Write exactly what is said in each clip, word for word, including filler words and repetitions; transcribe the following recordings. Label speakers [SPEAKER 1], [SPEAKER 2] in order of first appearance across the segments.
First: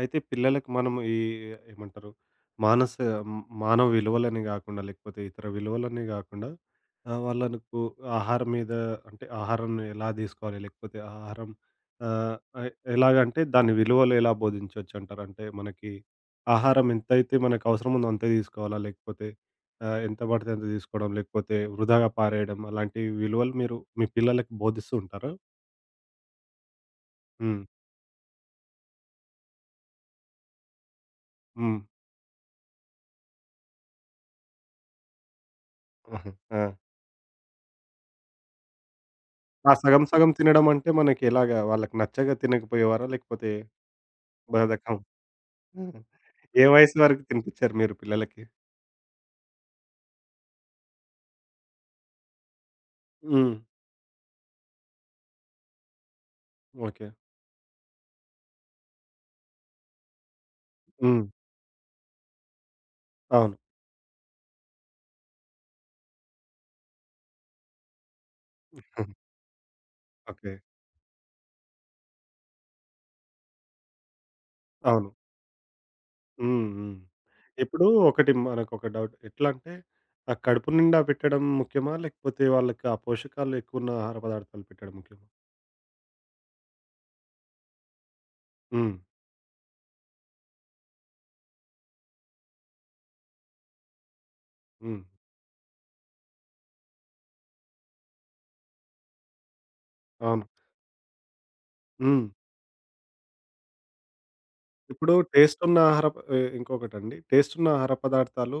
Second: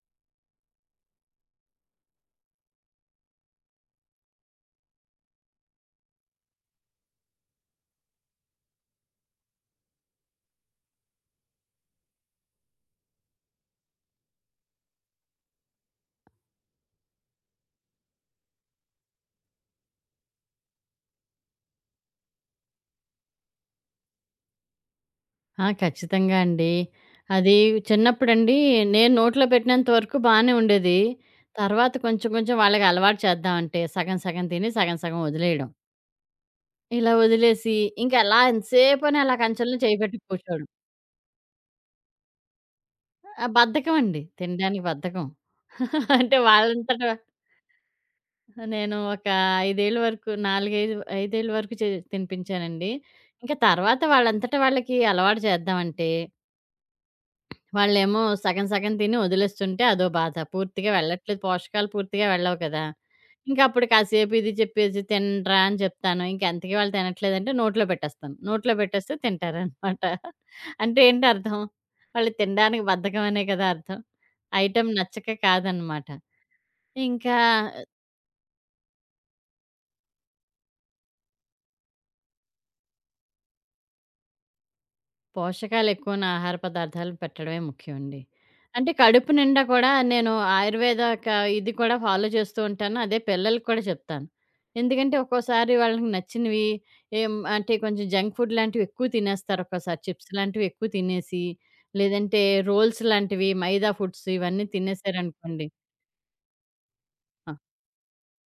[SPEAKER 1] అయితే పిల్లలకి మనం ఈ ఏమంటారు? మానస మానవ విలువలని గాకుండా, లేకపోతే ఇతర విలువలని గాకుండా ఆహ్, వాళ్ళకు ఆహారం మీద అంటే ఆహారాన్ని ఎలా దీసుకోవాలి? లేకపోతే ఆహారం ఆహ్, ఎ ఎలాగంటే దాని విలువలు ఎలా బోధించొచ్చంటారు? అంటే మనకి ఆహారం ఎంతైతే మనకు అవసరముందో అంతే దీసుకోవాలా? లేకపోతే ఆహ్, ఎంత బడితే అంత దీసుకోవడం, లేకపోతే వృధాగా పారేయడం అలాంటి విలువలు మీరు మీ పిల్లలకి బోధిస్తూ ఉంటారా?
[SPEAKER 2] ఆ! ఖచ్చితంగా అండి. అది
[SPEAKER 1] హ్మ్.
[SPEAKER 2] చిన్నప్పుడండి నేను నోట్లో పెట్టినంత వరకు బానే ఉండేది.
[SPEAKER 1] హ్మ్.
[SPEAKER 2] తర్వాత కొంచెం కొంచెం వాళ్ళకి అలవాటు చేద్దామంటే సగం సగం తిని సగం సగం వదిలేయడం.
[SPEAKER 1] ఆహా! ఆ!
[SPEAKER 2] ఇలా వదిలేసి ఇంకా అలా ఎంతసేపని అలా
[SPEAKER 1] ఆ
[SPEAKER 2] కంచంలో చేయి
[SPEAKER 1] సగం
[SPEAKER 2] పెట్టి
[SPEAKER 1] సగం తినడం
[SPEAKER 2] కూర్చోవడం.
[SPEAKER 1] అంటే మనకెలాగా? వాళ్ళకి నచ్చక తినకపోయేవారా?
[SPEAKER 2] ఆ!
[SPEAKER 1] లేకపోతే
[SPEAKER 2] బద్ధకం అండి. తినడానికి
[SPEAKER 1] బద్ధకం.
[SPEAKER 2] బద్ధకం. అంటే
[SPEAKER 1] ఏ వయసు
[SPEAKER 2] వాళ్ళంతట
[SPEAKER 1] వరకు తినిపిచ్చారు మీరు పిల్లలకి?
[SPEAKER 2] నేను ఒక ఐదు ఏళ్ళ వరకు నాలుగు, ఐదు, ఐదు ఏళ్ళ వరకు చే తినిపించానండి. ఇంకా
[SPEAKER 1] హ్మ్.
[SPEAKER 2] తర్వాత వాళ్ళంతట వాళ్ళకి అలవాటు చేద్దామంటే
[SPEAKER 1] ఓకే.
[SPEAKER 2] వాళ్ళేమో సగం సగం తిని వదిలేస్తుంటే అదో బాధ. పూర్తిగా
[SPEAKER 1] హ్మ్.
[SPEAKER 2] వెళ్ళట్లేదు. పోషకాలు పూర్తిగా వెళ్ళవు కదా!
[SPEAKER 1] అవును.
[SPEAKER 2] ఇంకప్పుడు కాసేపు ఇది చెప్పేసి తినరా అని చెప్తాను. ఇంకెంతకీ వాళ్ళు తినట్లేదంటే నోట్లో పెట్టేస్తాను. నోట్లో
[SPEAKER 1] ఉమ్,
[SPEAKER 2] పెట్టేస్తే తింటారనమాట.
[SPEAKER 1] ఓకే.
[SPEAKER 2] అంటే ఏంటి అర్థం? వాళ్ళు తినడానికి బద్ధకం అనే కదా అర్థం. ఐటెమ్
[SPEAKER 1] అవును.
[SPEAKER 2] నచ్చక కాదనమాట.
[SPEAKER 1] హ్మ్. హ్మ్.
[SPEAKER 2] ఇంకా
[SPEAKER 1] ఇప్పుడు ఒకటి మనకొక డౌట్. ఎట్లా అంటే ఆ కడుపు నిండా పెట్టడం ముఖ్యమా? లేకపోతే వాళ్ళకి ఆ పోషకాలు ఎక్కువున్న ఆహార పదార్థాలు పెట్టడం ముఖ్యమా?
[SPEAKER 2] పోషకాలెక్కువున్న ఆహార పదార్థాలు పెట్టడమే ముఖ్యమండి. అంటే
[SPEAKER 1] హ్మ్.
[SPEAKER 2] కడుపు నిండా కూడా నేను ఆయుర్వేద క ఇది కూడా ఫాలో చేస్తూ ఉంటాను. అదే పిల్లలకి కూడా చెప్తాను.
[SPEAKER 1] హ్మ్.
[SPEAKER 2] ఎందుకంటే ఒక్కోసారి వాళ్ళకి నచ్చినవి ఏం అంటే కొంచెం జంక్ ఫుడ్ లాంటివి ఎక్కువ తినేస్తారు ఒక్కోసారి. చిప్స్
[SPEAKER 1] అవును.
[SPEAKER 2] లాంటివి ఎక్కువ తినేసి,
[SPEAKER 1] హ్మ్.
[SPEAKER 2] లేదంటే రోల్స్ లాంటివి మైదా ఫుడ్స్ ఇవన్నీ
[SPEAKER 1] ఇప్పుడు టేస్ట్
[SPEAKER 2] తినేసారనుకోండి
[SPEAKER 1] ఉన్న ఆహార ప ఎ ఇంకొకటండి.
[SPEAKER 2] ఆ!
[SPEAKER 1] టేస్ట్ ఉన్న ఆహార పదార్థాలు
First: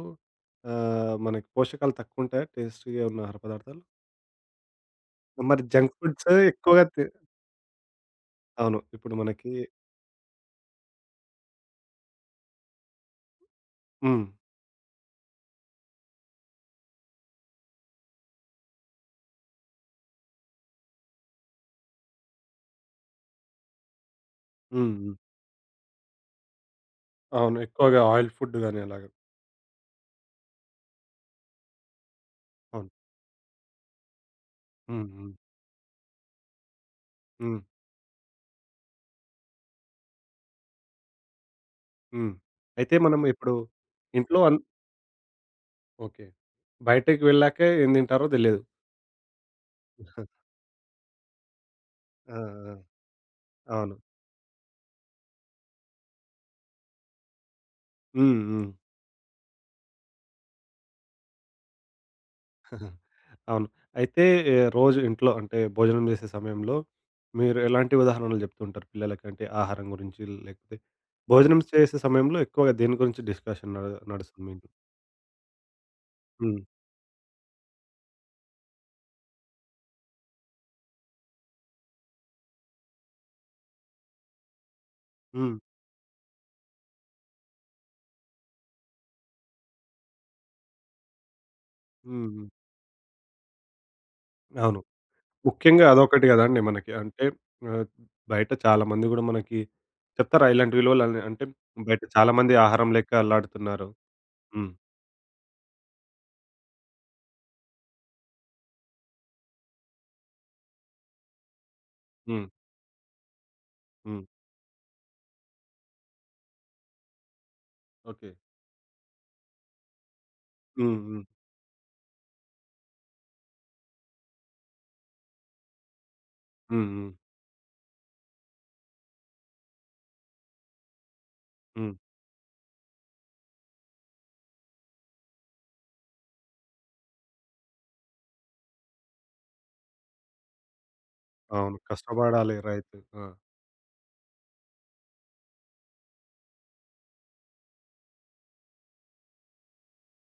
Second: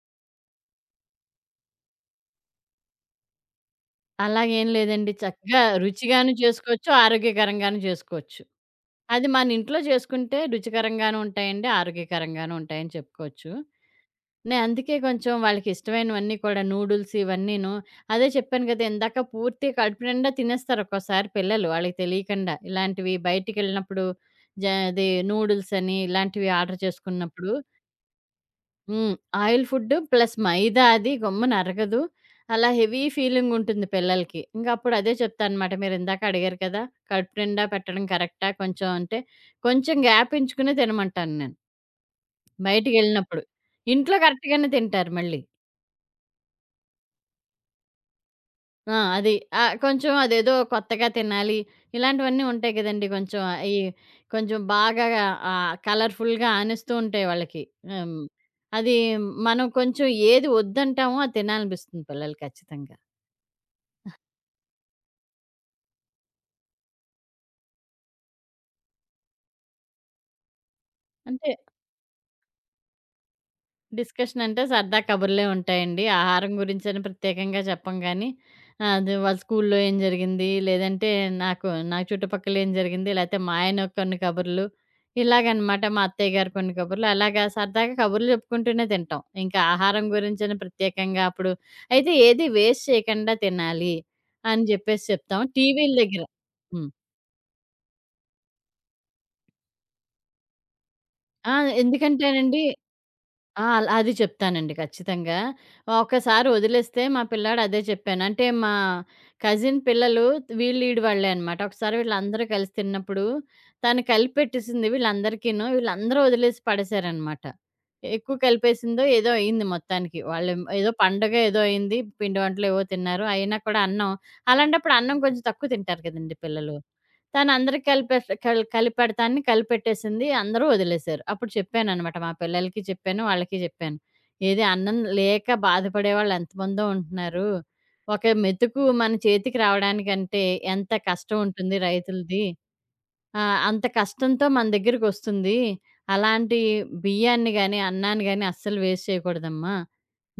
[SPEAKER 1] ఆహ్, మనకి పోషకాలు తక్కువ ఉంటాయా? టేస్టీ‌గా ఉన్న ఆహార పదార్థాలు?
[SPEAKER 2] అలాగేం లేదండి. చక్కగా
[SPEAKER 1] మరి జంక్ ఫుడ్స్
[SPEAKER 2] రుచిగాను
[SPEAKER 1] ఎక్కువగా
[SPEAKER 2] చేసుకోవచ్చు,
[SPEAKER 1] తి
[SPEAKER 2] ఆరోగ్యకరంగాను చేసుకోవచ్చు.
[SPEAKER 1] అవును. ఇప్పుడు
[SPEAKER 2] అది మన
[SPEAKER 1] మనకి
[SPEAKER 2] ఇంట్లో చేసుకుంటే రుచికరంగాను ఉంటాయండి, ఆరోగ్యకరంగాను ఉంటాయని చెప్పుకోవచ్చు.
[SPEAKER 1] హ్మ్.
[SPEAKER 2] నేను అందుకే కొంచెం వాళ్ళకి ఇష్టమైనవన్నీ కూడా నూడిల్స్ ఇవన్నీను. అదే చెప్పాను కదా! ఇందాక పూర్తిగా కడుపు నిండా తినేస్తారు ఒక్కోసారి పిల్లలు వాళ్ళకి తెలియకుండా. ఇలాంటివి బయటికెళ్ళినప్పుడు జ
[SPEAKER 1] హ్మ్.
[SPEAKER 2] అది
[SPEAKER 1] హ్మ్.
[SPEAKER 2] నూడిల్స్ అని ఇలాంటివి ఆర్డర్ చేసుకున్నప్పుడు
[SPEAKER 1] అవును. ఎక్కువగా ఆయిల్ ఫుడ్ గాని అలాగా.
[SPEAKER 2] హ్మ్. ఆయిల్ ఫుడ్ ప్లస్ మైదా అది గమ్మున అరగదు. అలా
[SPEAKER 1] అవును.
[SPEAKER 2] హెవీ ఫీలింగ్ ఉంటుంది పిల్లలకి. ఇంక అప్పుడు
[SPEAKER 1] హ్మ్.
[SPEAKER 2] అదే
[SPEAKER 1] హ్మ్.
[SPEAKER 2] చెప్తానమాట. మీరిందాక అడిగారు కదా! కడుపు
[SPEAKER 1] హ్మ్.
[SPEAKER 2] నిండా పెట్టడం కరెక్టా కొంచెం అంటే, కొంచెం గ్యాప్ ఇచ్చుకునే తినమంటాను నేను.
[SPEAKER 1] హ్మ్. అయితే మనం
[SPEAKER 2] బయటికెళ్ళినప్పుడు.
[SPEAKER 1] ఇప్పుడు
[SPEAKER 2] ఇంట్లో
[SPEAKER 1] ఇంట్లో అన్
[SPEAKER 2] కరెక్ట్‌గానే తింటారు మళ్ళీ.
[SPEAKER 1] ఓకే. బయటకి వెళ్ళాకే ఏం తింటారో తెలియదు.
[SPEAKER 2] ఆ! అది. ఆహ్, కొంచెం అదేదో కొత్తగా తినాలి.
[SPEAKER 1] ఆ!
[SPEAKER 2] ఇలాంటివన్నీ ఉంటాయి
[SPEAKER 1] ఆ!
[SPEAKER 2] గదండీ కొంచెం ఈ
[SPEAKER 1] అవును.
[SPEAKER 2] కొంచెం బాగా ఆహ్, కలర్‌ఫుల్‌గా ఆనిస్తూ ఉంటాయి వాళ్ళకి. హ్మ్.
[SPEAKER 1] హ్మ్. హ్మ్.
[SPEAKER 2] అది మనం కొంచెం ఏది వద్దంటామో అది తినాలనిపిస్తుంది పిల్లలకి ఖచ్చితంగా.
[SPEAKER 1] అవును. అయితే ఆహ్, రోజు ఇంట్లో అంటే భోజనం చేసే సమయంలో మీరు ఎలాంటి ఉదాహరణలు చెప్తుంటారు పిల్లలకి? అంటే ఆహారం గురించి లేకపోతే
[SPEAKER 2] అంటే
[SPEAKER 1] భోజనం చేసే సమయంలో ఎక్కువగా దేని గురించి డిస్కషన్ నడు
[SPEAKER 2] డిస్కషన్
[SPEAKER 1] నడుస్తుంది మీ
[SPEAKER 2] అంటే
[SPEAKER 1] ఇంట్లో?
[SPEAKER 2] సరదా కబుర్లే ఉంటాయండి. ఆహారం
[SPEAKER 1] హ్మ్.
[SPEAKER 2] గురించని ప్రత్యేకంగా చెప్పం గానీ, ఆహ్, అది వాళ్ళ స్కూల్లో ఏం జరిగింది, లేదంటే నాకు నా చుట్టుపక్కల ఏం జరిగింది, లేతే మా ఆయన కొన్ని కబుర్లు,
[SPEAKER 1] హ్మ్.
[SPEAKER 2] ఇలాగనమాట. మా అత్తయ్య గారు కొన్ని కబుర్లు, అలాగా సరదాగా కబుర్లు చెప్పుకుంటూనే తింటాం. ఇంకా ఆహారం గురించని ప్రత్యేకంగా అప్పుడు అయితే
[SPEAKER 1] హ్మ్.
[SPEAKER 2] ఏది
[SPEAKER 1] హ్మ్.
[SPEAKER 2] వేస్ట్ చేయకండా తినాలి అని
[SPEAKER 1] అవును.
[SPEAKER 2] జెప్పేసి చెప్తాం.
[SPEAKER 1] ముఖ్యంగా
[SPEAKER 2] టీవీల దగ్గర
[SPEAKER 1] అదొకటి కదండీ
[SPEAKER 2] హ్మ్.
[SPEAKER 1] మనకి. అంటే ఆహ్, బయట చాలామంది గూడా మనకి చెప్తారా ఇలాంటి విలువలని? అంటే
[SPEAKER 2] ఆ!
[SPEAKER 1] బయట చాలామంది
[SPEAKER 2] ఎందుకంటేనండి
[SPEAKER 1] ఆహారం లేక
[SPEAKER 2] ఆ!
[SPEAKER 1] అల్లాడుతున్నారు.
[SPEAKER 2] అలా అది
[SPEAKER 1] హ్మ్.
[SPEAKER 2] చెప్తానండి ఖచ్చితంగా. ఒకసారి వదిలేస్తే మా పిల్లాడు అదే చెప్పాను. అంటే మా కజిన్ పిల్లలు వీళ్ళు ఈడు వాళ్ళే అనమాట. ఒకసారి వీళ్ళందరూ
[SPEAKER 1] హ్మ్.
[SPEAKER 2] కలిసి తిన్నప్పుడు తను
[SPEAKER 1] హ్మ్.
[SPEAKER 2] కలిపెట్టేసింది వీళ్ళందరికీను. వీళ్ళందరూ వదిలేసి పడేశారనమాట.
[SPEAKER 1] ఓకే.
[SPEAKER 2] ఎక్కువ కలిపేసిందో ఏదో అయింది మొత్తానికి. వాళ్ళు ఏదో
[SPEAKER 1] హ్మ్. హ్మ్.
[SPEAKER 2] పండగ ఏదో అయింది. పిండి వంటలు ఏవో తిన్నారు. అయినా కూడా అన్నం అలాంటప్పుడు అన్నం కొంచెం తక్కువ తింటారు కదండీ పిల్లలు.
[SPEAKER 1] హ్మ్. హ్మ్.
[SPEAKER 2] తనందరికి కలిపేస్ కల్ కలిపెడతాన్ని కలిపెట్టేసింది. అందరూ వదిలేసారు. అప్పుడు
[SPEAKER 1] హ్మ్.
[SPEAKER 2] చెప్పాననమాట. మా పిల్లలకి చెప్పాను. వాళ్ళకి చెప్పాను. "ఏది అన్నం లేక బాధపడే వాళ్ళు ఎంతమందో ఉంటున్నారు. ఒక మెతుకు మన చేతికి రావడానికంటే ఎంత కష్టం ఉంటుంది
[SPEAKER 1] అవును.
[SPEAKER 2] రైతులది.
[SPEAKER 1] కష్టపడాలి రైతు. ఆ!
[SPEAKER 2] ఆ! అంత కష్టంతో మన దగ్గరికొస్తుంది. అలాంటి బియ్యాన్ని గాని, అన్నాన్ని గాని అస్సలు వేస్ట్ చేయకూడదమ్మా.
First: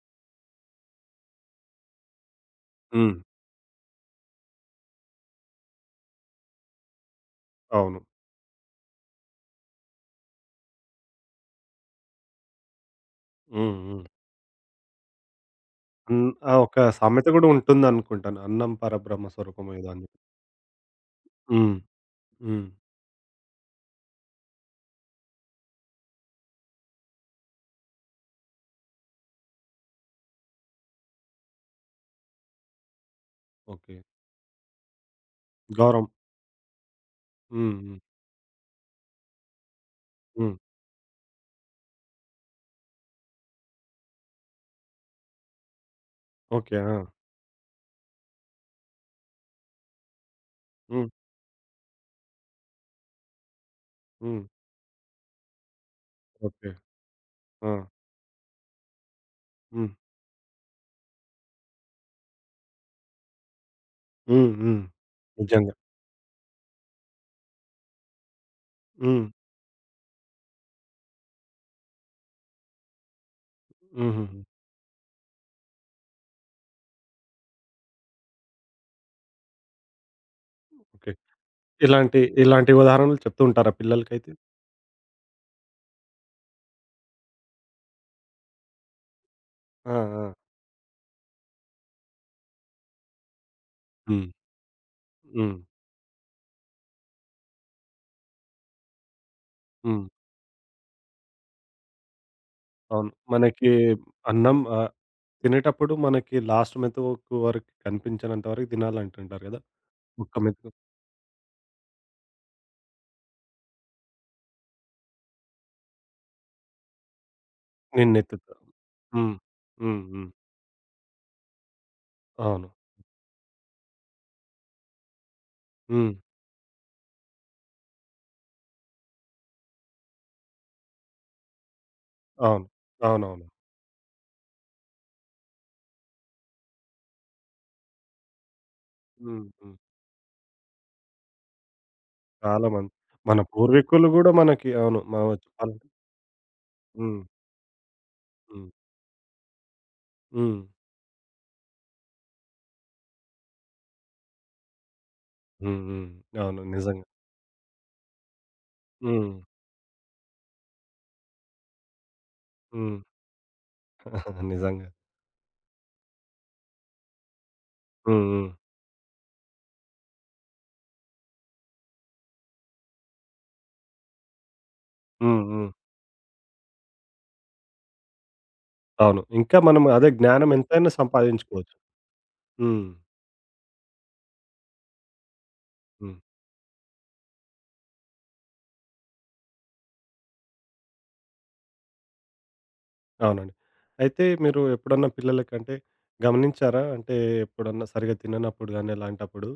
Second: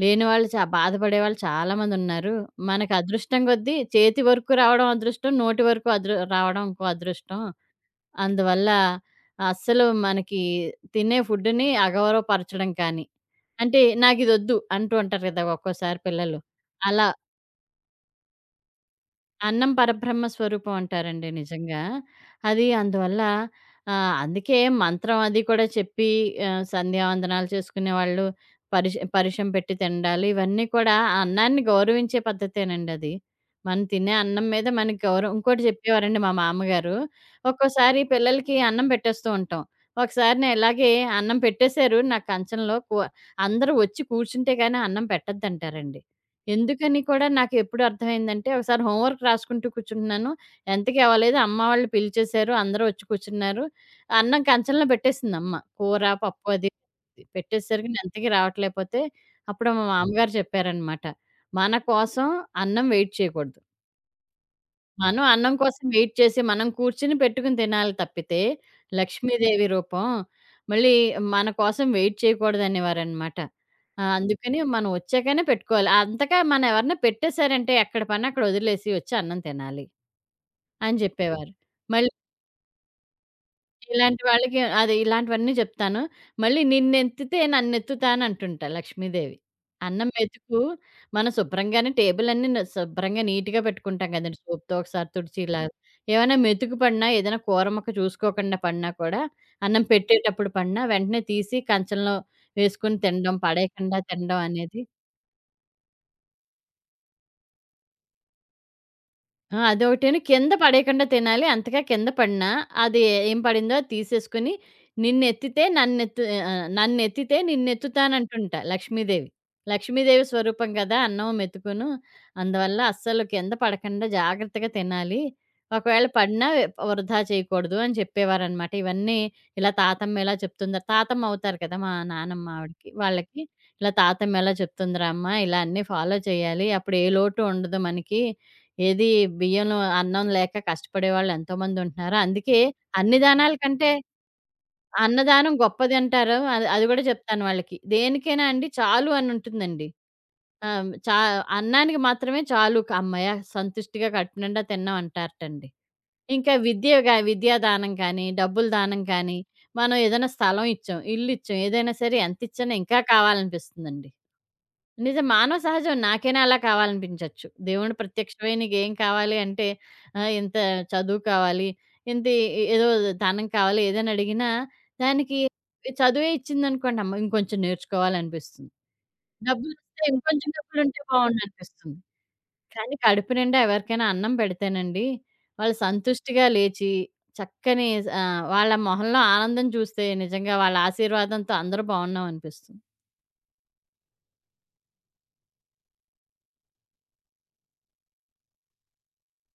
[SPEAKER 2] లేని వాళ్ళు చా బాధపడేవాళ్ళు చాలామందున్నారు. మనకు
[SPEAKER 1] హ్మ్.
[SPEAKER 2] అదృష్టం కొద్దీ చేతి వరకు రావడం అదృష్టం. నోటి వరకు అదృ రావడం ఇంకో అదృష్టం.
[SPEAKER 1] అవును.
[SPEAKER 2] అందువల్ల అస్సలు మనకి తినే ఫుడ్‌ని అగౌరవపరచడం కానీ,
[SPEAKER 1] హ్మ్.
[SPEAKER 2] అంటే
[SPEAKER 1] హ్మ్.
[SPEAKER 2] నాకిదొద్దు అంటూ ఉంటారు కదా! ఒక్కోసారి
[SPEAKER 1] హ్మ్.
[SPEAKER 2] పిల్లలు.
[SPEAKER 1] ఆ! ఒక
[SPEAKER 2] అలా
[SPEAKER 1] సామెత గూడా ఉంటుందనుకుంటాను. అన్నం పరబ్రహ్మ
[SPEAKER 2] అన్నం
[SPEAKER 1] స్వరూపమే ఏదో అని.
[SPEAKER 2] పరబ్రహ్మ స్వరూపం అంటారండి
[SPEAKER 1] హ్మ్.
[SPEAKER 2] నిజంగా.
[SPEAKER 1] హ్మ్.
[SPEAKER 2] అది అందువల్ల ఆహ్, అందుకే మంత్రం అది కూడా చెప్పి ఆహ్, సంధ్యావందనాలు చేసుకునేవాళ్ళు పరిష పరిషం పెట్టి తిండాలు ఇవన్నీ కూడా ఆ అన్నాన్ని గౌరవించే పద్ధతేనండి అది. మనం
[SPEAKER 1] ఓకే.
[SPEAKER 2] తినే అన్నం మీద మనకి గౌరవం ఇంకోటి
[SPEAKER 1] గౌరవం.
[SPEAKER 2] చెప్పేవారండి మా మామగారు.
[SPEAKER 1] హ్మ్. హ్మ్.
[SPEAKER 2] ఒక్కోసారి పిల్లలకి అన్నం పెట్టేస్తూ ఉంటాం. ఒకసారి నేను
[SPEAKER 1] హ్మ్.
[SPEAKER 2] ఇలాగే అన్నం పెట్టేశారు నా కంచంలో. కు అందరూ వచ్చి కూర్చుంటే గాని అన్నం పెట్టొద్దంటారండి.
[SPEAKER 1] ఓకే. ఆ!
[SPEAKER 2] ఎందుకని కూడా నాకెప్పుడు అర్థమైందంటే, ఒకసారి హోంవర్క్ రాసుకుంటూ కూర్చుంటున్నాను. ఎంతకీ
[SPEAKER 1] హ్మ్.
[SPEAKER 2] అవ్వలేదు. అమ్మ వాళ్ళు పిలిచేశారు. అందరూ వచ్చి కూర్చున్నారు. అన్నం
[SPEAKER 1] హ్మ్.
[SPEAKER 2] కంచంలో పెట్టేసిందమ్మ. కూర, పప్పు అది
[SPEAKER 1] ఓకే. ఆ!
[SPEAKER 2] పెట్టేసరికి నేను ఎంతకీ రావట్లేకపోతే, అప్పుడు మా
[SPEAKER 1] హ్మ్.
[SPEAKER 2] మామగారు చెప్పారనమాట. మన కోసం అన్నం వెయిట్ చేయకూడదు.
[SPEAKER 1] హ్మ్. హ్మ్.
[SPEAKER 2] మనం అన్నం
[SPEAKER 1] నిజంగా.
[SPEAKER 2] కోసం వెయిట్ చేసి, మనం కూర్చొని పెట్టుకొని తినాలి తప్పితే,
[SPEAKER 1] హ్మ్.
[SPEAKER 2] లక్ష్మీదేవి రూపం మళ్ళీ మన కోసం వెయిట్ చేయకూడదనేవారనమాట. ఆ!
[SPEAKER 1] హుహుహు.
[SPEAKER 2] అందుకని మనం వచ్చాకనే పెట్టుకోవాలి. అంతగా మనం ఎవరైనా పెట్టేసారంటే ఎక్కడ పని అక్కడ వదిలేసి వచ్చి అన్నం తినాలి అని
[SPEAKER 1] ఓకే.
[SPEAKER 2] చెప్పేవారు. మళ్ళీ
[SPEAKER 1] ఇలాంటి ఇలాంటి ఉదాహరణలు చెప్తూ ఉంటారా
[SPEAKER 2] ఇలాంటి
[SPEAKER 1] పిల్లలకైతే?
[SPEAKER 2] వాళ్ళకి అదే ఇలాంటివన్నీ చెప్తాను. మళ్ళీ నిన్నెత్తితే నన్నెత్తుతా అనంటుంటా లక్ష్మీదేవి.
[SPEAKER 1] ఆ!
[SPEAKER 2] అన్నం
[SPEAKER 1] ఆ!
[SPEAKER 2] మెతుకు మనం శుభ్రంగానే టేబులన్నీ న శుభ్రంగా నీట్‌గా పెట్టుకుంటాం
[SPEAKER 1] హ్మ్.
[SPEAKER 2] గదండీ. సోప్‌తో ఒకసారి తుడిచి
[SPEAKER 1] హ్మ్.
[SPEAKER 2] ఇలా. ఏమైనా మెతుకు పడినా, ఏదైనా కూర ముక్క చూసుకోకుండా పడినా కూడా, అన్నం
[SPEAKER 1] హ్మ్.
[SPEAKER 2] పెట్టేటప్పుడు పడినా వెంటనే తీసి కంచంలో వేసుకొని
[SPEAKER 1] అవును.
[SPEAKER 2] తినడం,
[SPEAKER 1] మనకి
[SPEAKER 2] పడేయకుండా తినడం
[SPEAKER 1] అన్నం
[SPEAKER 2] అనేది
[SPEAKER 1] ఆహ్, తినేటప్పుడు మనకి లాస్ట్ మెతుకు వరకు కనిపించనంత వరకు తినాలంటుంటారు
[SPEAKER 2] ఆ!
[SPEAKER 1] గదా!
[SPEAKER 2] అదొకటేను
[SPEAKER 1] ఒక్క
[SPEAKER 2] కింద
[SPEAKER 1] మెతుకు.
[SPEAKER 2] పడేయకుండా తినాలి. అంతగా కింద పడినా అది ఏం పడిందో అది తీసేసుకొని, నిన్నెత్తితే నన్నెత్తు ఆహ్, నన్నెత్తితే
[SPEAKER 1] నిన్నెత్తుతా.
[SPEAKER 2] నిన్నెత్తుతానంటుంటా లక్ష్మీదేవి.
[SPEAKER 1] హ్మ్. హ్మ్.
[SPEAKER 2] లక్ష్మీదేవి
[SPEAKER 1] హ్మ్.
[SPEAKER 2] స్వరూపం కదా! అన్నం, మెతుకును.
[SPEAKER 1] అవును.
[SPEAKER 2] అందువల్ల అస్సలు కింద పడకుండా జాగ్రత్తగా తినాలి. ఒకవేళ
[SPEAKER 1] హ్మ్.
[SPEAKER 2] పడినా వె- వృధా చేయకూడదు అని చెప్పేవారనమాట. ఇవన్నీ ఇలా తాతమ్మ ఇలా చెప్తుందా తాతమ్మ అవుతారు కదా! మా నానమ్మ
[SPEAKER 1] అవును.
[SPEAKER 2] ఆవిడకి. వాళ్ళకి
[SPEAKER 1] అవునవును.
[SPEAKER 2] ఇలా తాతమ్మ ఇలా చెప్తుందిరా అమ్మ, ఇలా అన్నీ ఫాలో చేయాలి. అప్పుడు ఏ లోటు ఉండదు మనకి. ఏది
[SPEAKER 1] హ్మ్.
[SPEAKER 2] బియ్యంలో
[SPEAKER 1] హ్మ్.
[SPEAKER 2] అన్నం లేక కష్టపడేవాళ్ళు ఎంతోమంది ఉంటున్నారు. అందుకే
[SPEAKER 1] చాలా మంది.
[SPEAKER 2] అన్ని
[SPEAKER 1] మన
[SPEAKER 2] దానాల కంటే
[SPEAKER 1] పూర్వీకులు గూడా మనకి అవును. మనం
[SPEAKER 2] అన్నదానం
[SPEAKER 1] చెప్పాలంటే
[SPEAKER 2] గొప్పదంటారు. అది అది గూడా
[SPEAKER 1] హ్మ్.
[SPEAKER 2] చెప్తాను వాళ్ళకి. దేనికైనా అండి
[SPEAKER 1] హ్మ్.
[SPEAKER 2] చాలు అని ఉంటుందండి.
[SPEAKER 1] హ్మ్.
[SPEAKER 2] ఆహ్, చా అన్నానికి మాత్రమే చాలు హమ్మయ్య! సంతుష్టిగా కడుపు నిండా తిన్నాం అంటారటండి.
[SPEAKER 1] హ్మ్. హ్మ్.
[SPEAKER 2] ఇంకా
[SPEAKER 1] అవును.
[SPEAKER 2] విద్య
[SPEAKER 1] నిజంగా.
[SPEAKER 2] గా విద్యా దానం కానీ, డబ్బుల దానం
[SPEAKER 1] హ్మ్.
[SPEAKER 2] కానీ, మనం ఏదైనా స్థలం ఇచ్చాం, ఇల్లు ఇచ్చాం, ఏదైనా సరే ఎంత ఇచ్చినా ఇంకా
[SPEAKER 1] హ్మ్.
[SPEAKER 2] కావాలనిపిస్తుందండి.
[SPEAKER 1] నిజంగా.
[SPEAKER 2] నిజం. మానవ సహజం. నాకైనా అలా కావాలనిపించొచ్చు. దేవుడు
[SPEAKER 1] హ్మ్. హ్మ్.
[SPEAKER 2] ప్రత్యక్షమై నీకేం కావాలి అంటే, ఆహ్, ఇంత చదువు కావాలి, ఇంత ఎ ఏదో దానం కావాలి, ఏదైనా అడిగినా దానికి
[SPEAKER 1] హ్మ్. హ్మ్.
[SPEAKER 2] చదువే ఇచ్చిందనుకోండి, అమ్మ ఇంకొంచెం నేర్చుకోవాలనిపిస్తుంది.
[SPEAKER 1] అవును. ఇంకా మనం
[SPEAKER 2] డబ్బులిస్తే
[SPEAKER 1] అదే
[SPEAKER 2] ఇంకొంచెం
[SPEAKER 1] జ్ఞానం ఎంతైనా
[SPEAKER 2] డబ్బులుంటే
[SPEAKER 1] సంపాదించుకోవచ్చు.
[SPEAKER 2] బావుండనిపిస్తుంది.
[SPEAKER 1] హ్మ్.
[SPEAKER 2] కానీ కడుపు నిండా ఎవరికైనా అన్నం పెడితేనండి, వాళ్ళు
[SPEAKER 1] హ్మ్.
[SPEAKER 2] సంతుష్టిగా లేచి చక్కని ఆహ్, వాళ్ళ మొహంలో ఆనందం చూస్తే నిజంగా వాళ్ళ ఆశీర్వాదంతో అందరూ బావున్నామనిపిస్తుంది.
[SPEAKER 1] అవునండి. అయితే మీరు ఎప్పుడన్నా పిల్లలకంటే గమనించారా? అంటే ఎప్పుడన్నా సరిగ్గా తిననప్పుడు గాని అలాంటప్పుడు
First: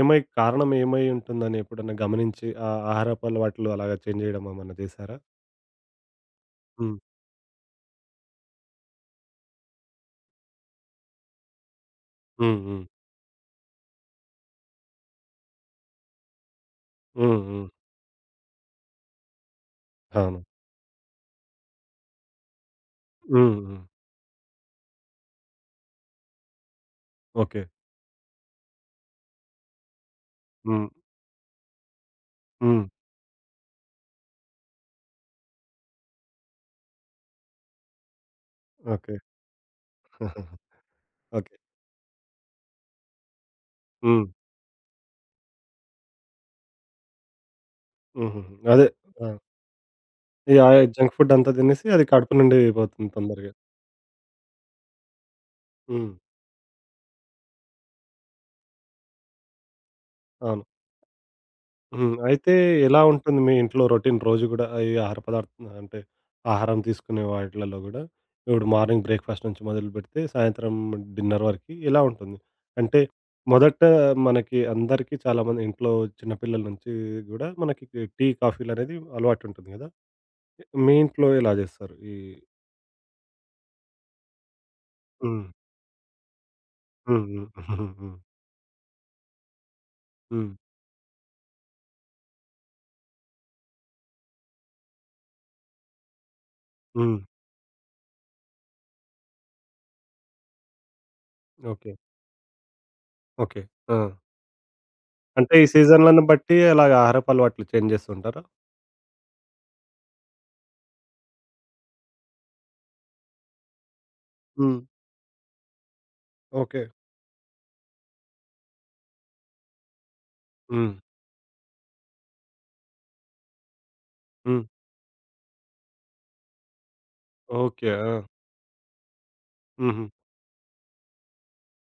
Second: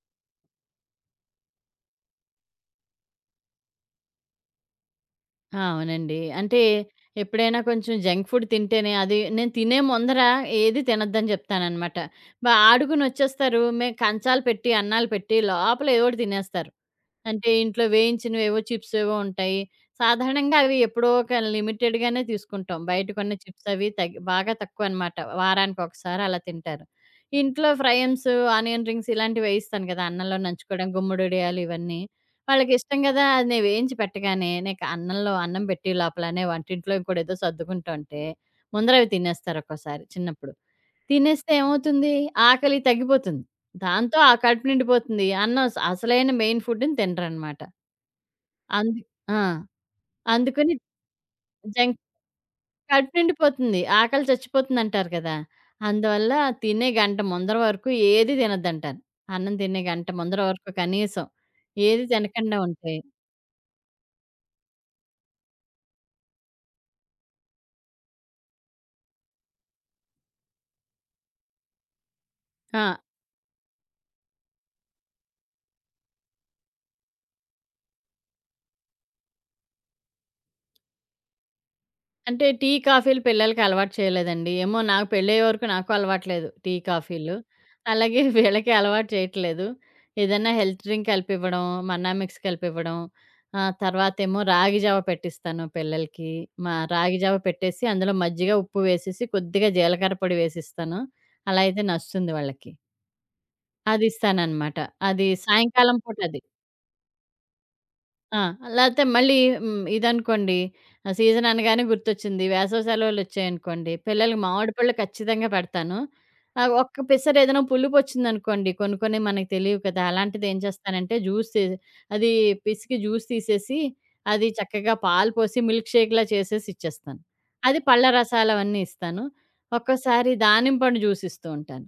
[SPEAKER 1] ఏమై కారణం ఏమై ఉంటుందని ఎప్పుడన్నా గమనించి ఆ ఆహారపు అలవాట్లు అలాగా చేంజ్ చేయడం ఏమన్నా చేశారా?
[SPEAKER 2] ఆ! అవునండి. అంటే
[SPEAKER 1] హ్మ్.
[SPEAKER 2] ఎప్పుడైనా కొంచెం జంక్ ఫుడ్ తింటేనే అది నేను తినే ముందర ఏది తినొద్దని చెప్తాననమాట. బా
[SPEAKER 1] హ్మ్. హ్మ్.
[SPEAKER 2] ఆడుకునొచ్చేస్తారు. మే కంచాలు పెట్టి, అన్నాలు పెట్టి లోపల ఏదోకటి తినేస్తారు.
[SPEAKER 1] హ్మ్.
[SPEAKER 2] అంటే
[SPEAKER 1] హ్మ్.
[SPEAKER 2] ఇంట్లో వేయించినవేవో చిప్స్ ఏవో ఉంటాయి.
[SPEAKER 1] అవును.
[SPEAKER 2] సాధారణంగా అవి ఎప్పుడో ఒక లిమిటెడ్ గానే తీసుకుంటాం. బయట కొన్న
[SPEAKER 1] హ్మ్.
[SPEAKER 2] చిప్స్
[SPEAKER 1] హ్మ్.
[SPEAKER 2] అవి తగ్ బాగా తక్కువనమాట. వారానికొకసారి అలా తింటారు.
[SPEAKER 1] ఓకే.
[SPEAKER 2] ఇంట్లో ఫ్రైఎమ్స్, ఆనియన్ రింగ్స్ ఇలాంటివి వేయిస్తాను కదా! అన్నంలో
[SPEAKER 1] హ్మ్.
[SPEAKER 2] నంచుకోవడం, గుమ్మడొడియాలు ఇవన్నీ.
[SPEAKER 1] హ్మ్.
[SPEAKER 2] వాళ్ళకిష్టం గదా! అది నేను వేయించి పెట్టగానే నీకు అన్నంలో అన్నం పెట్టే లోపలనే వంటింట్లో ఇంకోటేదో సర్దుకుంటుంటే ముందర అవి
[SPEAKER 1] ఓకే.
[SPEAKER 2] తినేస్తారు ఒక్కోసారి చిన్నప్పుడు. తినేస్తే
[SPEAKER 1] ఓకే.
[SPEAKER 2] ఏమవుతుంది? ఆకలి తగ్గిపోతుంది. దాంతో
[SPEAKER 1] హ్మ్.
[SPEAKER 2] ఆ కడుపు నిండిపోతుంది. అన్నం స్ అసలైన మెయిన్ ఫుడ్‌ని తినరనమాట.
[SPEAKER 1] హుహుహు. అదే.
[SPEAKER 2] అందు
[SPEAKER 1] ఆ!
[SPEAKER 2] ఆ!
[SPEAKER 1] ఈ
[SPEAKER 2] అందుకని
[SPEAKER 1] ఆహ్, జంక్ ఫుడ్ అంతా తినేసి
[SPEAKER 2] జంక్
[SPEAKER 1] అది కడుపు నిండిపోతుంది
[SPEAKER 2] కడుపు
[SPEAKER 1] తొందరగా.
[SPEAKER 2] నిండిపోతుంది. ఆకలి చచ్చిపోతుందంటారు కదా!
[SPEAKER 1] హ్మ్.
[SPEAKER 2] అందువల్ల తినే గంట ముందర వరకు ఏది తినొద్దంటారు. అన్నం తినే గంట ముందర
[SPEAKER 1] అవును.
[SPEAKER 2] వరకు కనీసం ఏది
[SPEAKER 1] హ్మ్. అయితే
[SPEAKER 2] తినకుండా ఉంటే
[SPEAKER 1] ఎలా ఉంటుంది మీ ఇంట్లో రొటీన్ రోజు గూడా? ఈ ఆహార పదార్థం అంటే ఆహారం తీసుకునే వాటిలలో గూడా ఇప్పుడు మార్నింగ్ బ్రేక్‌ఫాస్ట్ నుంచి మొదలుపెడితే సాయంత్రం డిన్నర్ వరకి ఎలా ఉంటుంది?
[SPEAKER 2] ఆ!
[SPEAKER 1] అంటే మొదట మనకి అందరికీ చాలామంది ఇంట్లో చిన్న పిల్లల నుంచి గూడా మనకి టీ, కాఫీలనేది అలవాటుంటుంది గదా! మీ ఇంట్లో ఎలా జేస్తారు? ఈ
[SPEAKER 2] అంటే టీ, కాఫీలు పిల్లలకి అలవాటు చేయలేదండి. ఏమో నాకు పెళ్ళయ్యే
[SPEAKER 1] హ్మ్.
[SPEAKER 2] వరకు నాకు అలవాట్లేదు టీ,
[SPEAKER 1] హ్మ్.
[SPEAKER 2] కాఫీలు.
[SPEAKER 1] హ్మ్. హ్మ్.
[SPEAKER 2] అలాగే వీళ్ళకి అలవాటు చేయట్లేదు. ఏదన్నా
[SPEAKER 1] హ్మ్.
[SPEAKER 2] హెల్త్ డ్రింక్ కలిపివ్వడం, మన్నా మిక్స్ కలిపివ్వడం. ఆహ్, తర్వాతేమో రాగి జావ పెట్టిస్తాను పిల్లలకి. మా రాగి
[SPEAKER 1] హ్మ్.
[SPEAKER 2] జావ పెట్టేసి అందులో మజ్జిగ, ఉప్పు వేసేసి కొద్దిగా జీలకర్ర పొడి వేసిస్తాను. అలా అయితే
[SPEAKER 1] ఓకే.
[SPEAKER 2] నచ్చుతుంది వాళ్ళకి.
[SPEAKER 1] ఓకే. ఆ!
[SPEAKER 2] అదిస్తాననమాట. అది
[SPEAKER 1] అంటే ఈ
[SPEAKER 2] సాయంకాలం పూట
[SPEAKER 1] సీజన్‌లను
[SPEAKER 2] అది.
[SPEAKER 1] బట్టి అలాగ ఆహారపు అలవాట్లు చేంజ్ జేస్తూ
[SPEAKER 2] ఆ!
[SPEAKER 1] ఉంటారా?
[SPEAKER 2] లేతే మళ్ళీ హ్మ్. ఇదనుకోండి ఆ సీజన్ అనగానే గుర్తొచ్చింది. వేసవి సెలవులొచ్చాయనుకోండి, పిల్లలకి మామిడి
[SPEAKER 1] హ్మ్.
[SPEAKER 2] పళ్ళు ఖచ్చితంగా పెడతాను. ఆహ్,
[SPEAKER 1] ఓకే.
[SPEAKER 2] ఒక్క పిసరు ఏదైనా పులుపొచ్చిందనుకోండి, కొన్ని కొన్ని మనకు తెలియవు కదా! అలాంటిది ఏం
[SPEAKER 1] హ్మ్.
[SPEAKER 2] చేస్తానంటే జ్యూస్ చేసి అది పిసికి జ్యూస్ తీసేసి, అది
[SPEAKER 1] హ్మ్.
[SPEAKER 2] చక్కగా పాలు పోసి మిల్క్ షేక్‌లా చేసేసి ఇచ్చేస్తాను. అది
[SPEAKER 1] ఓకే.
[SPEAKER 2] పళ్ళ
[SPEAKER 1] ఆ!
[SPEAKER 2] రసాలవన్నీ ఇస్తాను.
[SPEAKER 1] హుహు.
[SPEAKER 2] ఒక్కోసారి దానిమ్మ పండు జ్యూస్ ఇస్తూ ఉంటాను.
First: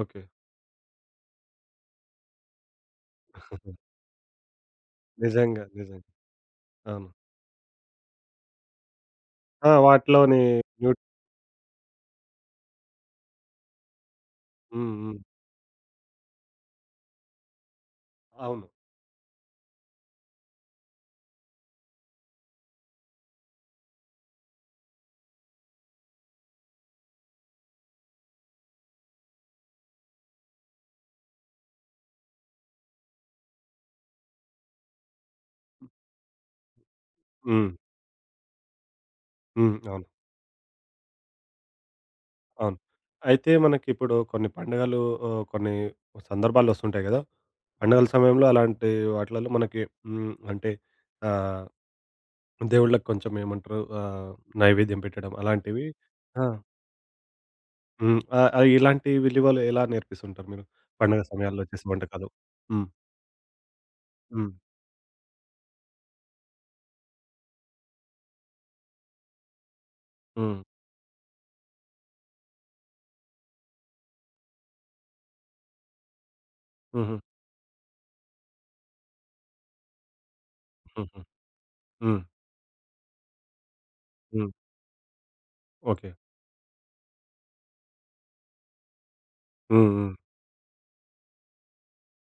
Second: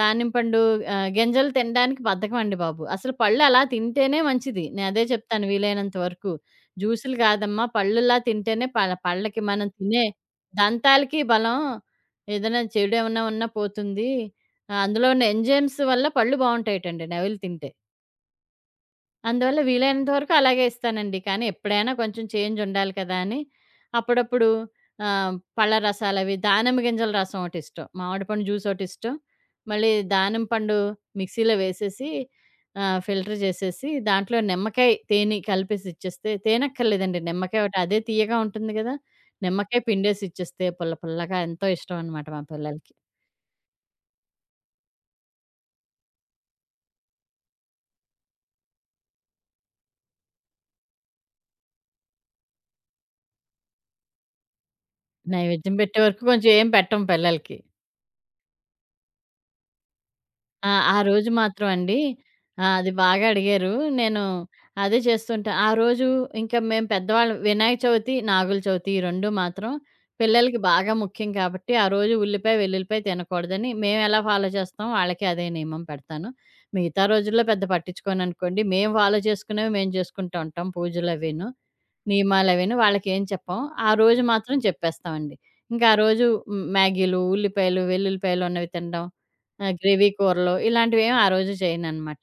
[SPEAKER 1] ఓకే.
[SPEAKER 2] పండు ఆహ్, గింజలు తినడానికి బద్ధకమండి బాబు. అసలు పళ్ళు అలా
[SPEAKER 1] హుహు.
[SPEAKER 2] తింటేనే మంచిది. నేనదే చెప్తాను
[SPEAKER 1] నిజంగా.
[SPEAKER 2] వీలైనంత
[SPEAKER 1] నిజంగా.
[SPEAKER 2] వరకు.
[SPEAKER 1] అవును.
[SPEAKER 2] జ్యూసులు కాదమ్మా పళ్ళులా తింటేనే పళ్ళ పళ్ళకి మనం
[SPEAKER 1] ఆ!
[SPEAKER 2] తినే
[SPEAKER 1] వాటిలోని న్యూట్
[SPEAKER 2] దంతాలకి బలం. ఏదైనా చెడేమన్నా ఉన్నా పోతుంది. ఆహ్,
[SPEAKER 1] హ్మ్.
[SPEAKER 2] అందులో
[SPEAKER 1] హ్మ్.
[SPEAKER 2] ఉన్న ఎంజైమ్స్ వల్ల పళ్ళు బావుంటాయటండి నవిలు తింటే.
[SPEAKER 1] అవును.
[SPEAKER 2] అందువల్ల వీలైనంత వరకు అలాగే ఇస్తానండి. కానీ ఎప్పుడైనా కొంచెం చేంజ్ ఉండాలి కదా! అని అప్పుడప్పుడు ఆహ్, పళ్ళ రసాలవి దానిమ్మ గింజల రసం ఒకటిష్టం. మామిడి పండు జ్యూస్ ఒకటిష్టం. మళ్ళీ దానిమ్మ పండు మిక్సీలో వేసేసి ఆహ్, ఫిల్టర్ చేసేసి దాంట్లో నిమ్మకాయ, తేనె కలిపేసి ఇచ్చేస్తే తేనక్కర్లేదండి నిమ్మకాయ
[SPEAKER 1] హ్మ్.
[SPEAKER 2] ఒకటి అదే తీయగా ఉంటుంది గదా!
[SPEAKER 1] హ్మ్.
[SPEAKER 2] నిమ్మకాయ
[SPEAKER 1] అవును.
[SPEAKER 2] పిండేసి ఇచ్చేస్తే పుల్ల పుల్లగా ఎంతో ఇష్టం అనమాట మా
[SPEAKER 1] అవును.
[SPEAKER 2] పిల్లలకి.
[SPEAKER 1] అయితే మనకిప్పుడు కొన్ని పండుగలు ఆహ్, కొన్ని సందర్భాలొస్తుంటాయి గదా! పండుగల సమయంలో అలాంటి వాటిలలో మనకి హ్మ్. అంటే ఆహ్, దేవుళ్ళకి కొంచెం ఏమంటారు ఆహ్, నైవేద్యం పెట్టడం
[SPEAKER 2] నైవేద్యం
[SPEAKER 1] అలాంటివి.
[SPEAKER 2] పెట్టే వరకు
[SPEAKER 1] ఆ!
[SPEAKER 2] కొంచెం ఏం పెట్టం పిల్లలకి.
[SPEAKER 1] హ్మ్. ఆహ్, ఆహ్, ఇలాంటి విలువలు ఎలా నేర్పిస్తుంటారు మీరు?
[SPEAKER 2] ఆ! ఆ
[SPEAKER 1] పండుగ
[SPEAKER 2] రోజు
[SPEAKER 1] సమయాల్లో
[SPEAKER 2] మాత్రం
[SPEAKER 1] చేసే
[SPEAKER 2] అండి
[SPEAKER 1] వంటకాలు?
[SPEAKER 2] ఆ!
[SPEAKER 1] హ్మ్.
[SPEAKER 2] అది బాగా అడిగారు. నేను
[SPEAKER 1] హ్మ్.
[SPEAKER 2] అదే చేస్తుంటా. ఆ రోజు ఇంకా మేము పెద్దవాళ్ళం వినాయక చవితి, నాగుల చవితి ఈ రెండు మాత్రం పిల్లలకి
[SPEAKER 1] హ్మ్.
[SPEAKER 2] బాగా ముఖ్యం కాబట్టి, ఆ రోజు ఉల్లిపాయ, వెల్లుల్లిపాయ తినకూడదని మేమెలా ఫాలో చేస్తామో వాళ్ళకి అదే నియమం పెడతాను. మిగతా
[SPEAKER 1] హుహు.
[SPEAKER 2] రోజుల్లో పెద్ద పట్టించుకోననుకోండి. మేము ఫాలో చేసుకునేవి మేము చేసుకుంటూ ఉంటాం
[SPEAKER 1] హుహు.
[SPEAKER 2] పూజలవీను,
[SPEAKER 1] హ్మ్.
[SPEAKER 2] నియమాలవీను వాళ్ళకేం చెప్పం. ఆ రోజు
[SPEAKER 1] హ్మ్.
[SPEAKER 2] మాత్రం చెప్పేస్తామండి. ఇంకా ఆ
[SPEAKER 1] ఓకే.
[SPEAKER 2] రోజు మ్యాగీలు, ఉల్లిపాయలు, వెల్లుల్లిపాయలు ఉన్నవి తినడం ఆ!
[SPEAKER 1] హ్మ్.
[SPEAKER 2] గ్రేవీ
[SPEAKER 1] హ్మ్.
[SPEAKER 2] కూరలు ఇలాంటివేమి ఆ రోజు చేయననమాట.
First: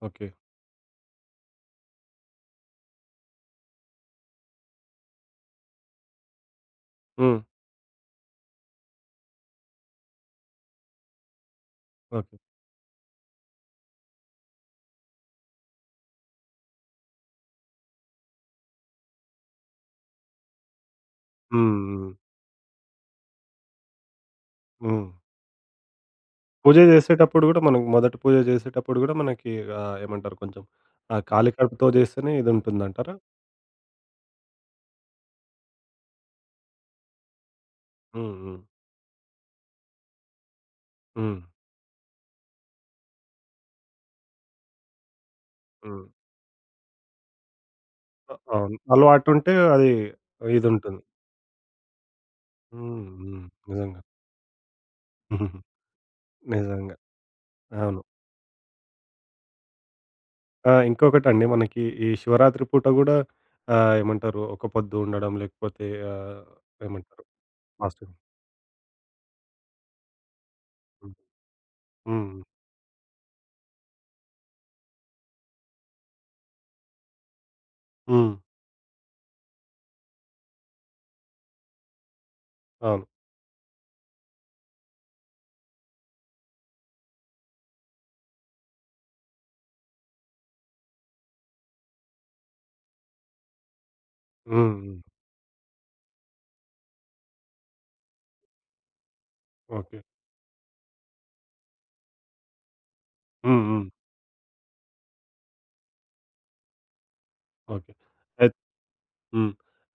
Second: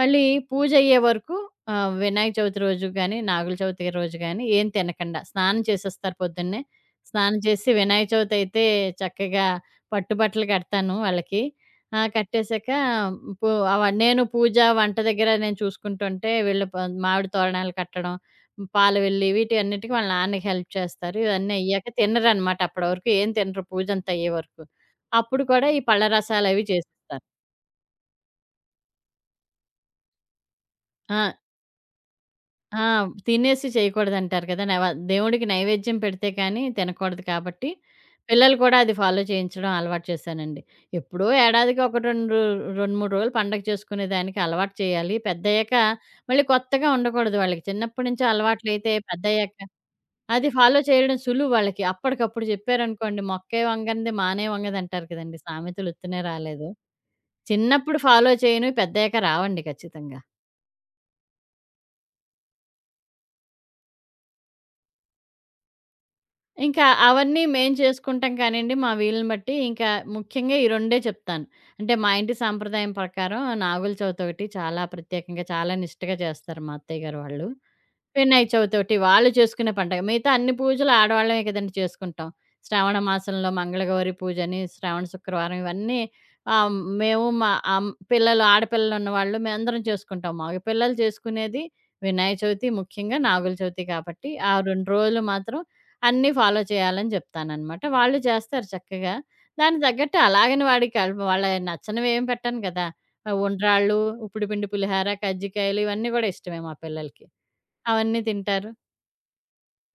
[SPEAKER 2] మళ్ళీ
[SPEAKER 1] ఓకే.
[SPEAKER 2] పూజయ్యే వరకు ఆహ్, వినాయక చవితి రోజు గాని, నాగుల చవితి రోజు గాని ఏం తినకండా స్నానం చేసేస్తారు పొద్దున్నే. స్నానం
[SPEAKER 1] హ్మ్.
[SPEAKER 2] చేసి వినాయక చవితయితే చక్కగా పట్టు బట్టలు కడతాను వాళ్ళకి. ఆ!
[SPEAKER 1] ఓకే.
[SPEAKER 2] కట్టేసాక పూ అవ నేను పూజ, వంట దగ్గర నేను చూసుకుంటుంటే వీళ్ళు ప మామిడి తోరణాలు కట్టడం, పాలు వెళ్ళి వీటి అన్నిటికి వాళ్ళ నాన్నకి హెల్ప్ చేస్తారు. ఇవన్నీ
[SPEAKER 1] హ్మ్.
[SPEAKER 2] అయ్యాక
[SPEAKER 1] హ్మ్.
[SPEAKER 2] తినరనమాట అప్పటి వరకు ఏం తినరు పూజంతయ్యే వరకు.
[SPEAKER 1] హ్మ్.
[SPEAKER 2] అప్పుడు కూడా ఈ పళ్ళ రసాలవి
[SPEAKER 1] పూజ
[SPEAKER 2] చేసిస్తారు.
[SPEAKER 1] చేసేటప్పుడు గూడా మనకు మొదటి పూజ చేసేటప్పుడు గూడా మనకి ఆహ్, ఏమంటారు కొంచెం ఆ
[SPEAKER 2] ఆ!
[SPEAKER 1] ఖాళీ కడుపుతో చేస్తేనే
[SPEAKER 2] ఆ!
[SPEAKER 1] ఇదుంటుందంటారా?
[SPEAKER 2] తినేసి చేయకూడదంటారు కదా! నైవ దేవుడికి నైవేద్యం పెడితే కానీ తినకూడదు కాబట్టి,
[SPEAKER 1] హ్మ్.
[SPEAKER 2] పిల్లలు
[SPEAKER 1] హ్మ్.
[SPEAKER 2] కూడా అది ఫాలో చేయించడం అలవాటు చేశానండి. ఎప్పుడో
[SPEAKER 1] హ్మ్.
[SPEAKER 2] ఏడాదికి ఒక రెండు రెండు, మూడు రోజులు పండగ చేసుకునేదానికి అలవాటు చేయాలి. పెద్దయ్యాక
[SPEAKER 1] హ్మ్.
[SPEAKER 2] మళ్ళీ కొత్తగా ఉండకూడదు వాళ్ళకి. చిన్నప్పటి నుంచి
[SPEAKER 1] అ అవును.
[SPEAKER 2] అలవాట్లయితే
[SPEAKER 1] అలవాటుంటే
[SPEAKER 2] పెద్దయ్యాక
[SPEAKER 1] అది
[SPEAKER 2] అది ఫాలో
[SPEAKER 1] ఇదుంటుంది.
[SPEAKER 2] చేయడం సులువు వాళ్ళకి. అప్పటికప్పుడు
[SPEAKER 1] హ్మ్.
[SPEAKER 2] చెప్పారనుకోండి,
[SPEAKER 1] హ్మ్.
[SPEAKER 2] "మొక్కే
[SPEAKER 1] నిజంగా.
[SPEAKER 2] వంగనిది మానే వంగదంటారు" కదండీ! సామెతలు ఉత్తినే రాలేదు.
[SPEAKER 1] నిజంగా.
[SPEAKER 2] చిన్నప్పుడు
[SPEAKER 1] అవును.
[SPEAKER 2] ఫాలో చేయనివి పెద్దయ్యాక రావండి ఖచ్చితంగా.
[SPEAKER 1] ఆ! ఇంకొకటండి మనకి ఈ శివరాత్రి పూట గూడా ఆహ్, ఏమంటారు ఒక పొద్దు ఉండడం లేకపోతే ఆహ్,
[SPEAKER 2] ఇంకా
[SPEAKER 1] ఏమంటారు
[SPEAKER 2] అవన్నీ మేం
[SPEAKER 1] ఫాస్టింగ్.
[SPEAKER 2] చేసుకుంటాం కానియండి మా వీలుని బట్టి. ఇంకా ముఖ్యంగా ఈ రెండే
[SPEAKER 1] హ్మ్.
[SPEAKER 2] చెప్తాను. అంటే మా ఇంటి
[SPEAKER 1] హ్మ్.
[SPEAKER 2] సాంప్రదాయం ప్రకారం నాగుల చవితి ఒకటి చాలా ప్రత్యేకంగా, చాలా నిష్టగా చేస్తారు మా అత్తయ్య గారు వాళ్ళు.
[SPEAKER 1] హ్మ్.
[SPEAKER 2] వినాయక చవితొకటి. వాళ్ళు చేసుకునే పండగ. మిగతా అన్ని పూజలు ఆడవాళ్ళమే కదండీ చేసుకుంటాం. శ్రావణ
[SPEAKER 1] అవును.
[SPEAKER 2] మాసంలో మంగళగౌరి పూజని, శ్రావణ శుక్రవారం ఇవన్నీ ఆహ్, మేము మా అమ్ పిల్లలు ఆడపిల్లలున్నవాళ్ళు మేమందరం చేసుకుంటాం. మగపిల్లలు చేసుకునేది వినాయక చవితి, ముఖ్యంగా నాగుల చవితి కాబట్టి, ఆ
[SPEAKER 1] హ్మ్.
[SPEAKER 2] రెండు
[SPEAKER 1] హ్మ్.
[SPEAKER 2] రోజులు మాత్రం అన్నీ ఫాలో చేయాలని చెప్తాననమాట. వాళ్ళు చేస్తారు చక్కగా. దానికి
[SPEAKER 1] ఓకే.
[SPEAKER 2] తగ్గట్టు అలాగని వాడికి అల్ వాళ్ళయి నచ్చనివేం పెట్టను కదా! ఆహ్,
[SPEAKER 1] హ్మ్. హ్మ్.
[SPEAKER 2] ఉండ్రాళ్ళు, ఉప్పుడు పిండి పులిహార, కజ్జికాయలు ఇవన్నీ గూడా ఇష్టమే మా పిల్లలకి.
[SPEAKER 1] ఓకే.
[SPEAKER 2] అవన్నీ
[SPEAKER 1] అయి
[SPEAKER 2] తింటారు.
[SPEAKER 1] హ్మ్.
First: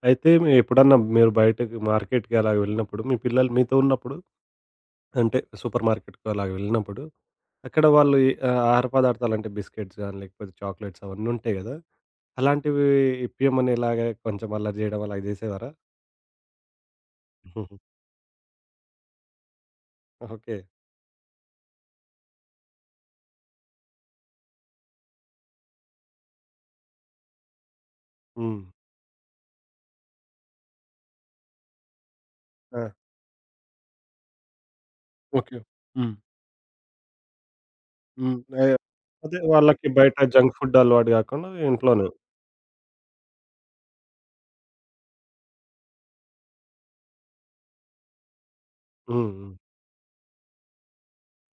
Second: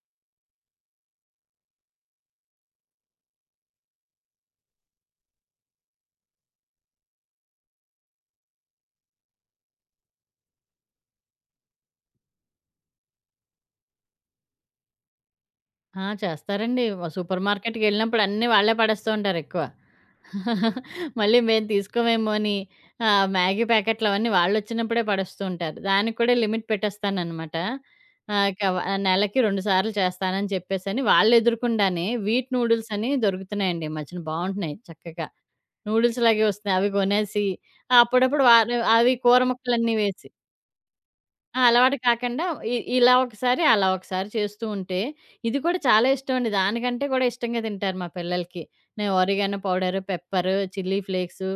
[SPEAKER 1] అయితే మీ ఎప్పుడన్నా మీరు బయటకి మార్కెట్‌కి అలాగ వెళ్ళినప్పుడు, మీ పిల్లలు మీతో ఉన్నప్పుడు అంటే సూపర్ మార్కెట్‌కి అలాగ వెళ్ళినప్పుడు, అక్కడ వాళ్ళు ఈ ఆహ్, ఆహార పదార్థాలు అంటే బిస్కెట్స్ గాని, లేకపోతే చాక్లెట్స్ అవన్నీ ఉంటాయి గదా! అలాంటివి ఇప్పియమని ఇలాగ కొంచెం అల్లరి చేయడం అలాగ చేసేవారా?
[SPEAKER 2] ఆ! చేస్తారండి. వ సూపర్ మార్కెట్‌కెళ్ళినప్పుడు అన్నీ వాళ్ళే పడేస్తూ ఉంటారు ఎక్కువ.
[SPEAKER 1] ఓకే.
[SPEAKER 2] మళ్ళీ మేము తీసుకోమేమో అని ఆహ్, మ్యాగీ ప్యాకెట్లు అవన్నీ వాళ్ళొచ్చినప్పుడే పడేస్తూ ఉంటారు. దానికి కూడా లిమిట్ పెట్టేస్తాననమాట. ఆహ్,
[SPEAKER 1] హ్మ్.
[SPEAKER 2] ఇక వ నెలకి రెండు సార్లు చేస్తానని చెప్పేసని వాళ్ళెదురకుండానే వీట్
[SPEAKER 1] ఆ!
[SPEAKER 2] నూడిల్స్ అని దొరుకుతున్నాయండి ఈ మధ్యన బావుంటున్నాయి చక్కగా.
[SPEAKER 1] ఓకే. హ్మ్.
[SPEAKER 2] నూడిల్స్ లాగే వస్తున్నాయి. అవి కొనేసి ఆ,
[SPEAKER 1] హ్మ్.
[SPEAKER 2] అప్పుడప్పుడు
[SPEAKER 1] అయ్
[SPEAKER 2] వారు అవి
[SPEAKER 1] అదే
[SPEAKER 2] కూర
[SPEAKER 1] వాళ్ళకి
[SPEAKER 2] ముక్కలన్నీ
[SPEAKER 1] బయట
[SPEAKER 2] వేసి
[SPEAKER 1] జంక్ ఫుడ్ అలవాటు గాకుండా
[SPEAKER 2] ఆ! అలవాటు
[SPEAKER 1] ఇంట్లోనే.
[SPEAKER 2] కాకుండా ఇ ఇలా ఒకసారి, అలా ఒకసారి చేస్తూ ఉంటే, ఇది కూడా చాలా ఇష్టం అండి. దానికంటే కూడా ఇష్టంగా తింటారు మా పిల్లలకి. నేను
[SPEAKER 1] హ్మ్. హ్మ్.
[SPEAKER 2] Oregano powder, pepper, chilli flakes,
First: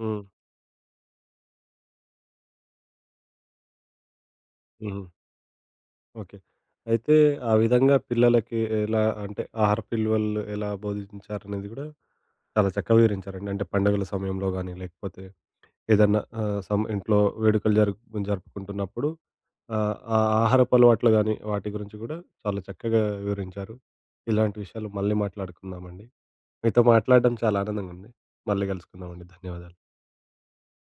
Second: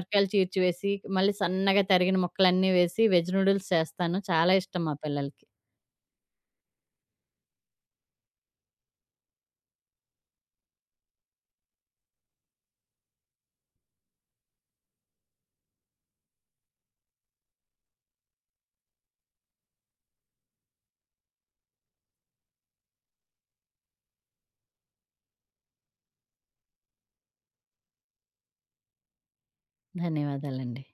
[SPEAKER 1] హ్మ్.
[SPEAKER 2] చీల్చివేసి, మళ్ళీ సన్నగా తరిగిన ముక్కలన్నీ వేసి, వెజ్ నూడిల్స్ చేస్తాను. చాలా ఇష్టం మా
[SPEAKER 1] హుహు.
[SPEAKER 2] పిల్లలకి.
[SPEAKER 1] ఓకే. అయితే ఆ విధంగా పిల్లలకి ఎలా అంటే ఆహార విలువలు ఎలా బోధించారనేది గూడా చాలా చక్కగా వివరించారండి. అంటే పండుగల సమయంలో గానీ, లేకపోతే ఏదన్నా ఆహ్, సం ఇంట్లో వేడుకలు జరుపు జరుపుకుంటున్నప్పుడు ఆహ్, ఆ ఆహారపు అలవాట్లు గానీ, వాటి గురించి గూడా చాలా చక్కగా వివరించారు. ఇలాంటి విషయాలు మళ్ళీ మాట్లాడుకుందామండి. మీతో మాట్లాడడం చాలా ఆనందంగా ఉంది. మళ్ళీ గలుసుకుందామండి. ధన్యవాదాలు.
[SPEAKER 2] ధన్యవాదాలండి.